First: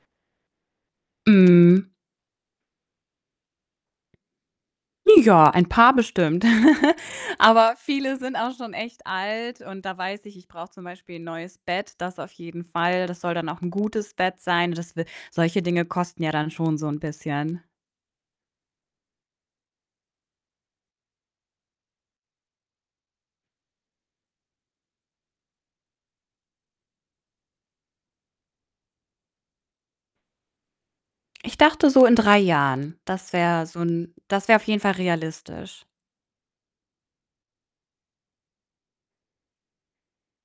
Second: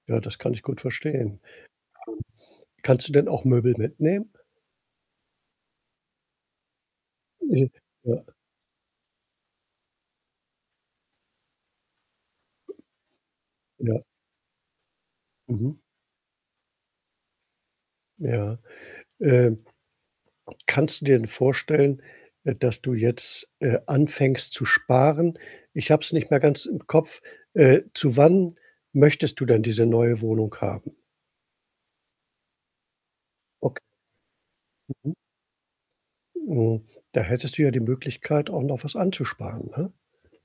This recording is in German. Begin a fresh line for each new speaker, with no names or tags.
Ja, das kann ich gut verstehen.
Mhm.
Kannst du denn auch Möbel mitnehmen?
Ja, ein paar bestimmt.
Je
Aber
ja,
viele
ä
sind auch schon echt alt und da weiß ich, ich brauche zum Beispiel 'n neues Bett, das auf jeden Fall. Das soll dann auch 'n
Ja.
gutes Bett sein. Das w solche
Mhm.
Dinge kosten ja dann schon so 'n bisschen.
Ja, ähm, kannst du dir denn vorstellen, äh, dass du jetzt, äh, anfängst zu sparen? Ich habe es nicht mehr ganz im Kopf. Äh, zu wann möchtest du denn diese neue Wohnung haben?
Ich dachte so in 3 Jahren, das wär
Ok
so 'n das wär auf jeden Fall
Mhm.
realistisch.
Hm, da hättest du ja die Möglichkeit, auch noch was anzusparen, ne?